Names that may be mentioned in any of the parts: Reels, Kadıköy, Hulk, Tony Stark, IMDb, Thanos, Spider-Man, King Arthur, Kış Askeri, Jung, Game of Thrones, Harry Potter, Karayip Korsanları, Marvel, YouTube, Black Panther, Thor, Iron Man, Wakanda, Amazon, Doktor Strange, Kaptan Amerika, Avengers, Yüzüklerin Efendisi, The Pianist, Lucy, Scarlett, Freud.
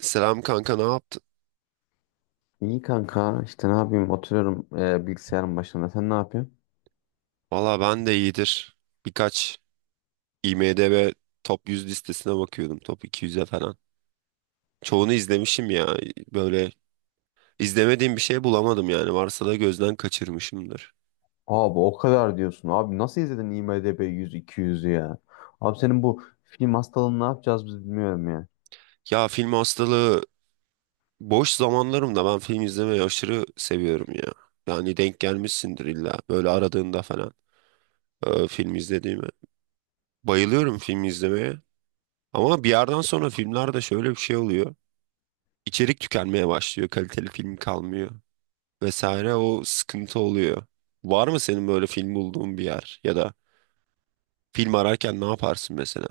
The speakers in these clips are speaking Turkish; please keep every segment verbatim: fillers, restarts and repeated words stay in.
Selam kanka, ne yaptın? İyi kanka işte ne yapayım oturuyorum e, bilgisayarın başında sen ne yapıyorsun? Valla ben de iyidir. Birkaç IMDb Top yüz listesine bakıyordum. Top iki yüz'e falan. Çoğunu izlemişim ya. Böyle izlemediğim bir şey bulamadım yani. Varsa da gözden kaçırmışımdır. Abi o kadar diyorsun abi nasıl izledin IMDb yüz iki yüzü ya? Abi senin bu film hastalığını ne yapacağız biz bilmiyorum ya. Ya film hastalığı, boş zamanlarımda ben film izlemeyi aşırı seviyorum ya. Yani denk gelmişsindir illa. Böyle aradığında falan e, film izlediğimi. Bayılıyorum film izlemeye. Ama bir yerden sonra filmlerde şöyle bir şey oluyor. İçerik tükenmeye başlıyor. Kaliteli film kalmıyor. Vesaire, o sıkıntı oluyor. Var mı senin böyle film bulduğun bir yer ya da film ararken ne yaparsın mesela?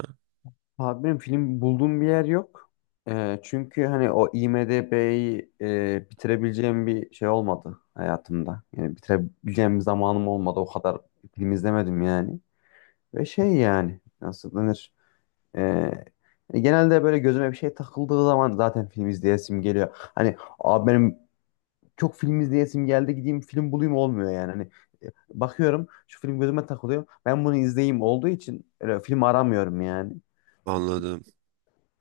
Abi benim film bulduğum bir yer yok. E, çünkü hani o IMDb'yi e, bitirebileceğim bir şey olmadı hayatımda. Yani bitirebileceğim bir zamanım olmadı, o kadar film izlemedim yani. Ve şey yani nasıl denir? Ee, Genelde böyle gözüme bir şey takıldığı zaman zaten film izleyesim geliyor. Hani abi benim çok film izleyesim geldi, gideyim film bulayım olmuyor yani. Hani e, bakıyorum şu film gözüme takılıyor. Ben bunu izleyeyim olduğu için öyle film aramıyorum yani. Anladım.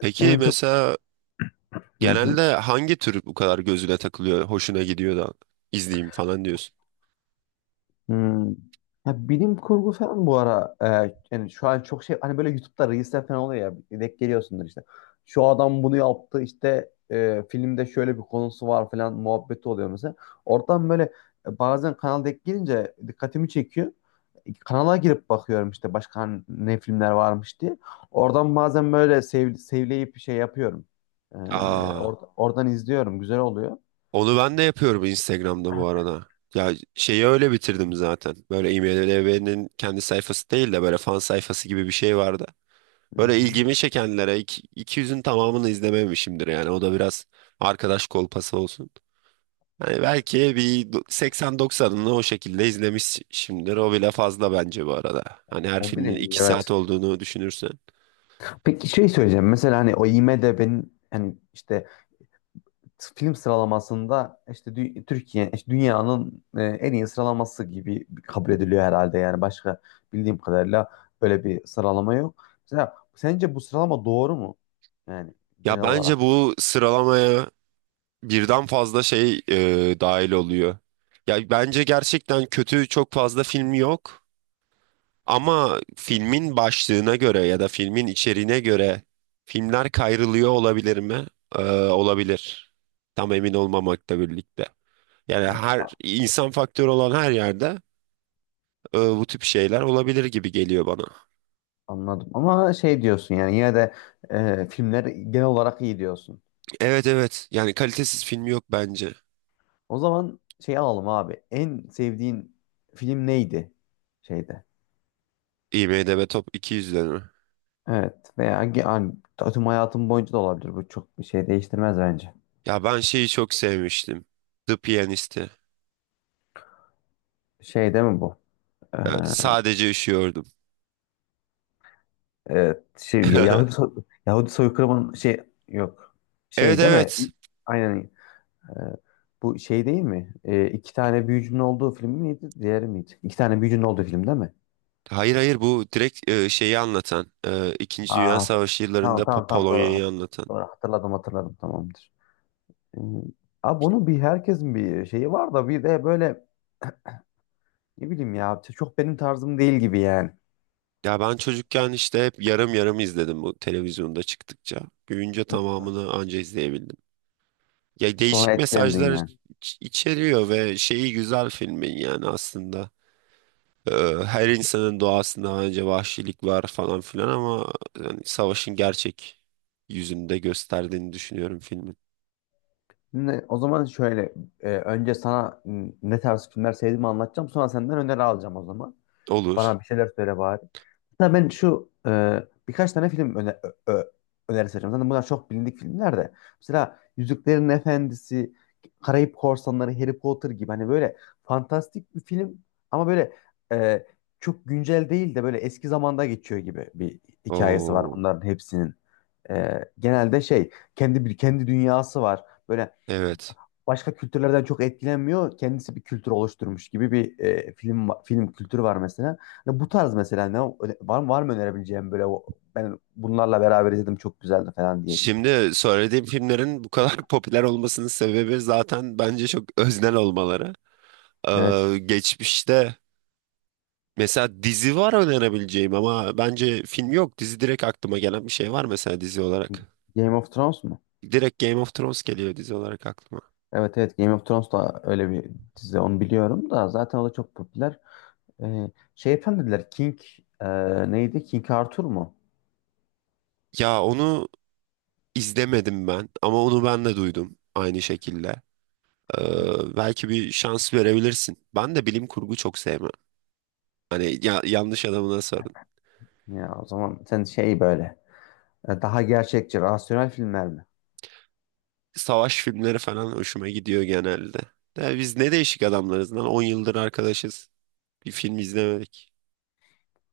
Peki Benim çok. mesela Hı hı. genelde hangi tür bu kadar gözüne takılıyor, hoşuna gidiyor da izleyeyim falan diyorsun? Hmm. Ya bilim kurgu falan bu ara, e, yani şu an çok şey, hani böyle YouTube'da Reels'ler falan oluyor ya, denk geliyorsundur işte. Şu adam bunu yaptı işte, e, filmde şöyle bir konusu var falan muhabbeti oluyor mesela. Oradan böyle e, bazen kanal denk gelince dikkatimi çekiyor. Kanala girip bakıyorum işte başka hani ne filmler varmış diye. Oradan bazen böyle sev, sevleyip şey yapıyorum. E, Aa, or- Oradan izliyorum, güzel oluyor. onu ben de yapıyorum Instagram'da bu arada. Ya şeyi öyle bitirdim zaten. Böyle IMDb'nin kendi sayfası değil de böyle fan sayfası gibi bir şey vardı. Hı Böyle hı. ilgimi çekenlere iki- 200'ün tamamını izlememişimdir yani. O da biraz arkadaş kolpası olsun. Hani belki bir do- seksen doksanını o şekilde izlemişimdir. O bile fazla bence bu arada. Hani her O filmin bile iyi, iki saat evet. olduğunu düşünürsen. Peki şey söyleyeceğim. Mesela hani o IMDb'nin hani işte film sıralamasında işte dü- Türkiye, işte dünyanın e, en iyi sıralaması gibi kabul ediliyor herhalde. Yani başka bildiğim kadarıyla böyle bir sıralama yok. Mesela sence bu sıralama doğru mu? Yani Ya genel olarak. bence bu sıralamaya birden fazla şey e, dahil oluyor. Ya bence gerçekten kötü çok fazla film yok. Ama filmin başlığına göre ya da filmin içeriğine göre filmler kayrılıyor olabilir mi? Ee, olabilir. Tam emin olmamakla birlikte. Yani her insan faktörü olan her yerde e, bu tip şeyler olabilir gibi geliyor bana. Anladım. Ama şey diyorsun yani, yine de e, filmler genel olarak iyi diyorsun. Evet, evet. Yani kalitesiz film yok bence. O zaman şey alalım abi. En sevdiğin film neydi şeyde? IMDb Top iki yüzde mi? Evet veya ge- yani, tüm hayatım boyunca da olabilir. Bu çok bir şey değiştirmez bence. Ya ben şeyi çok sevmiştim. The Pianist'i. Şey değil mi bu? Ee, E, Sadece üşüyordum. evet, şey, Ya- Yahudi, so- Yahudi soykırımın şey, yok. Evet, Şey değil mi? evet. İ- Aynen. Ee, Bu şey değil mi? Ee, iki tane büyücünün olduğu film miydi? Diğeri miydi? İki tane büyücünün olduğu film değil mi? Hayır, hayır, bu direkt e, şeyi anlatan. e, İkinci Dünya Aa, Savaşı yıllarında tamam Po- tamam tamam, doğru. hat- Polonya'yı anlatan. Doğru, hatırladım hatırladım, tamamdır. Ee, Abi bunun bir herkesin bir şeyi var da bir de böyle, ne bileyim ya, çok benim tarzım değil gibi yani. Ya ben çocukken işte hep yarım yarım izledim bu televizyonda çıktıkça. Büyüyünce Hı hı. tamamını anca izleyebildim. Ya Sonra değişik etkilendin mesajlar yani. iç- içeriyor ve şeyi güzel filmin yani aslında. Ee, Her insanın doğasında bence vahşilik var falan filan ama yani savaşın gerçek yüzünde gösterdiğini düşünüyorum filmin. Ne- o zaman şöyle, e, önce sana n- ne tarz filmler sevdiğimi anlatacağım. Sonra senden öneri alacağım o zaman. Olur. Bana bir şeyler söyle bari. Hatta ben şu e, birkaç tane film öne, ö, ö- önerisi vereceğim. Zaten bunlar çok bilindik filmler de. Mesela Yüzüklerin Efendisi, Karayip Korsanları, Harry Potter gibi, hani böyle fantastik bir film ama böyle e, çok güncel değil de böyle eski zamanda geçiyor gibi bir hikayesi var Oo, bunların hepsinin. Ee, genelde şey kendi bir kendi dünyası var. Böyle evet. başka kültürlerden çok etkilenmiyor. Kendisi bir kültür oluşturmuş gibi bir e, film va- film kültürü var mesela. Hani bu tarz mesela ne, öne- var mı var mı önerebileceğim, böyle o- ben bunlarla beraber izledim çok güzeldi falan diyebileceğim. Şimdi söylediğim filmlerin bu kadar popüler olmasının sebebi zaten bence çok öznel olmaları. Evet. Ee, geçmişte mesela dizi var önerebileceğim ama bence film yok. Dizi direkt aklıma gelen bir şey var mesela dizi olarak. Game of Thrones mu? Direkt Game of Thrones geliyor dizi olarak aklıma. Evet, evet, Game of Thrones da öyle bir dizi, onu biliyorum da zaten o da çok popüler. Ee, şey efendim dediler, King, e, neydi? King Arthur mu? Ya onu izlemedim ben ama onu ben de duydum aynı şekilde. Ay. Ee, belki bir şans verebilirsin. Ben de bilim kurgu çok sevmem. Hani ya- yanlış adamına sorun. Ya o zaman sen şey böyle, E, daha gerçekçi, rasyonel filmler mi? Savaş filmleri falan hoşuma gidiyor genelde. De biz ne değişik adamlarız lan, on yıldır arkadaşız. Bir film izlemedik.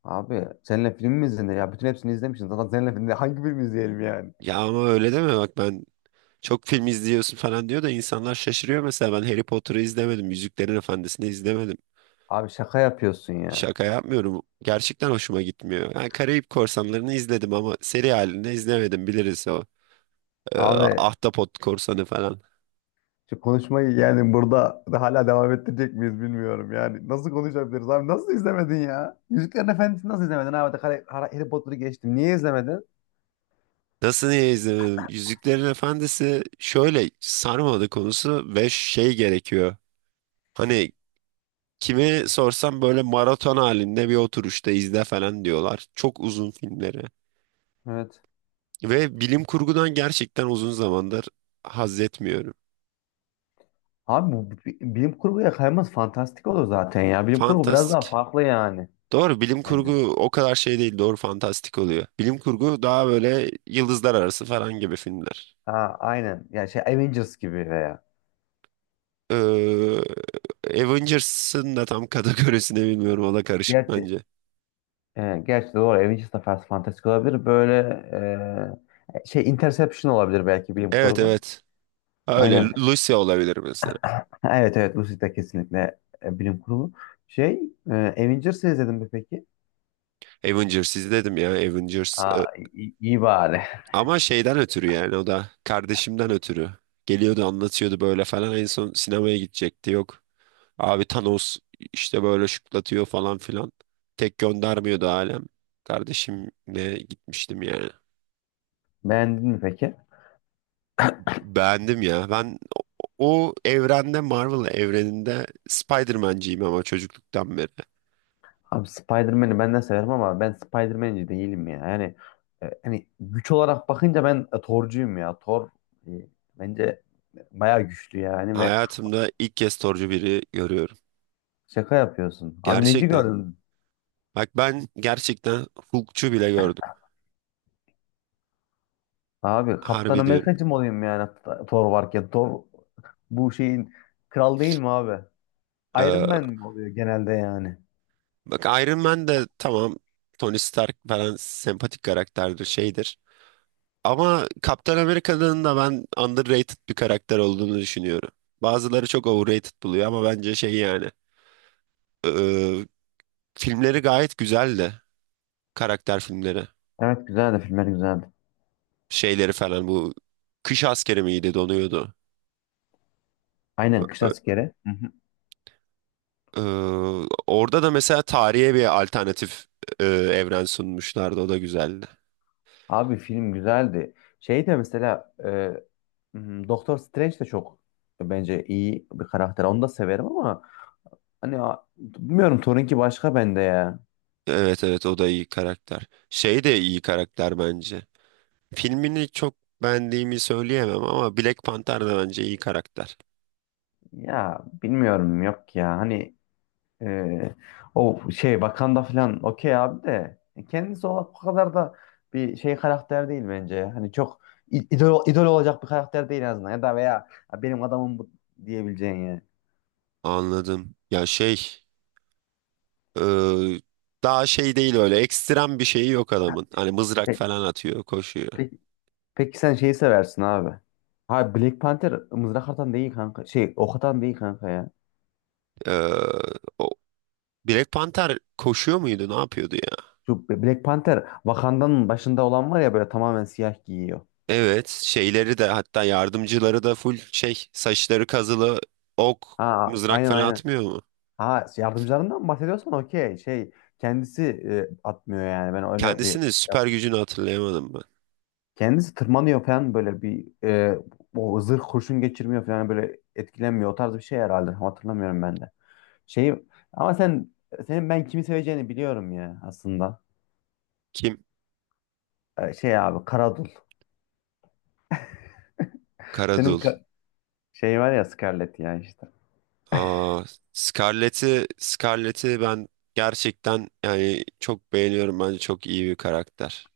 Abi seninle film mi izlenir ya? Bütün hepsini izlemişsin. Zaten seninle filmde hangi film izleyelim yani? Ya ama öyle deme, bak ben çok film izliyorsun falan diyor da insanlar şaşırıyor, mesela ben Harry Potter'ı izlemedim. Yüzüklerin Efendisi'ni izlemedim. Abi şaka yapıyorsun ya. Şaka yapmıyorum. Gerçekten hoşuma gitmiyor. Yani Karayip Korsanları'nı izledim ama seri halinde izlemedim, biliriz o. Ee, Abi Ahtapot Korsanı falan. şu konuşmayı yani burada da hala devam ettirecek miyiz bilmiyorum yani. Nasıl konuşabiliriz abi? Nasıl izlemedin ya? Yüzüklerin Efendisi'ni nasıl izlemedin abi? Harry, Harry Potter'ı geçtim. Niye izlemedin? Nasıl niye izlemedim? Yüzüklerin Efendisi şöyle sarmadı konusu ve şey gerekiyor. Hani kime sorsam böyle maraton halinde bir oturuşta izle falan diyorlar. Çok uzun filmleri. Evet. Ve bilim kurgudan gerçekten uzun zamandır haz etmiyorum. Abi bu bi- bilim kurguya kayması fantastik olur zaten ya. Bilim kurgu biraz daha Fantastik. farklı yani. Doğru, bilim kurgu Bence. o kadar şey değil, doğru, fantastik oluyor. Bilim kurgu daha böyle yıldızlar arası falan gibi filmler. Ha aynen. Yani şey Avengers gibi veya. Ee, Avengers'ın da tam kategorisini bilmiyorum, o da karışık Gerçi bence. E, gerçi doğru, Avengers da Fast Fantastic olabilir. Böyle e, şey Interception olabilir belki, bilim Evet, kurgu. evet, öyle Aynen. Lucy olabilir mesela. Evet, evet, Lucid de kesinlikle e, bilim kurgu. Şey, e, Avengers'ı izledin mi peki? Avengers izledim ya, Avengers. Ee, Aa, iyi, iyi bari. Ama şeyden ötürü, yani o da kardeşimden ötürü. Geliyordu anlatıyordu böyle falan, en son sinemaya gidecekti yok. Abi Thanos işte böyle şıklatıyor falan filan. Tek göndermiyordu alem. Kardeşimle gitmiştim yani. Beğendin mi peki? Beğendim ya. Ben o o evrende, Marvel evreninde Spider-Man'ciyim ama çocukluktan beri. Abi Spider-Man'i ben de severim ama ben Spider-Man'ci değilim ya. Yani e, hani güç olarak bakınca ben e, Thor'cuyum ya. Thor e, bence bayağı güçlü yani, ve Hayatımda ilk kez Thor'cu biri görüyorum. şaka yapıyorsun. Abi neci Gerçekten. gördün? Bak ben gerçekten Hulk'çu bile gördüm. Abi Kaptan Harbi diyorum. Amerikacı mı olayım yani T- Thor varken? Thor bu şeyin kral değil mi abi? Iron Ee, Man mi oluyor genelde yani? Bak Iron Man de tamam, Tony Stark falan sempatik karakterdir, şeydir. Ama Kaptan Amerika'nın da ben underrated bir karakter olduğunu düşünüyorum. Bazıları çok overrated buluyor ama bence şey yani. e, e, Filmleri gayet güzeldi. Karakter filmleri. Evet, güzeldi, filmler güzeldi. Şeyleri falan bu. Kış askeri miydi, donuyordu. Aynen, Kış E, Askeri. Hı hı. e, Orada da mesela tarihe bir alternatif e, evren sunmuşlardı. O da güzeldi. Abi film güzeldi. Şey de mesela, e, Hmm, Doktor Strange de çok bence iyi bir karakter. Onu da severim ama hani a- bilmiyorum, Thor'unki başka bende ya. Evet, evet, o da iyi karakter. Şey de iyi karakter bence. Filmini çok beğendiğimi söyleyemem ama Black Panther da bence iyi karakter. Ya bilmiyorum, yok ya. Hani, Ee, o şey Wakanda falan, okey abi, de e, kendisi o o kadar da bir şey karakter değil bence. Hani çok i- idol, idol olacak bir karakter değil en azından, ya da veya "Ya benim adamım bu" diyebileceğin yani. Anladım. Ya şey e, daha şey değil, öyle ekstrem bir şeyi yok adamın. Hani mızrak Pe- falan atıyor, koşuyor. pe- peki sen şeyi seversin abi. Ha, Black Panther mızrak atan değil kanka. Şey, ok atan değil kanka ya. E, O Black Panther koşuyor muydu, ne yapıyordu ya? Şu Black Panther, Wakanda'nın başında olan var ya, böyle tamamen siyah giyiyor. Evet, şeyleri de, hatta yardımcıları da full şey, saçları kazılı, ok, Ha mızrak aynen falan aynen. atmıyor mu? Ha şey, yardımcılarından mı bahsediyorsan okey. Şey kendisi e, atmıyor yani. Ben öyle bir Kendisinin süper yap- gücünü hatırlayamadım ben. kendisi tırmanıyor falan, böyle bir e, o zırh kurşun geçirmiyor falan, böyle etkilenmiyor. O tarz bir şey herhalde. Tam hatırlamıyorum ben de. Şey ama sen senin ben kimi seveceğini biliyorum ya aslında. Kim? E, şey abi, Karadul. Senin Karadul. ka- şey var ya, Scarlett ya işte. Aa, Scarlett'i Scarlett'i ben gerçekten yani çok beğeniyorum. Bence çok iyi bir karakter.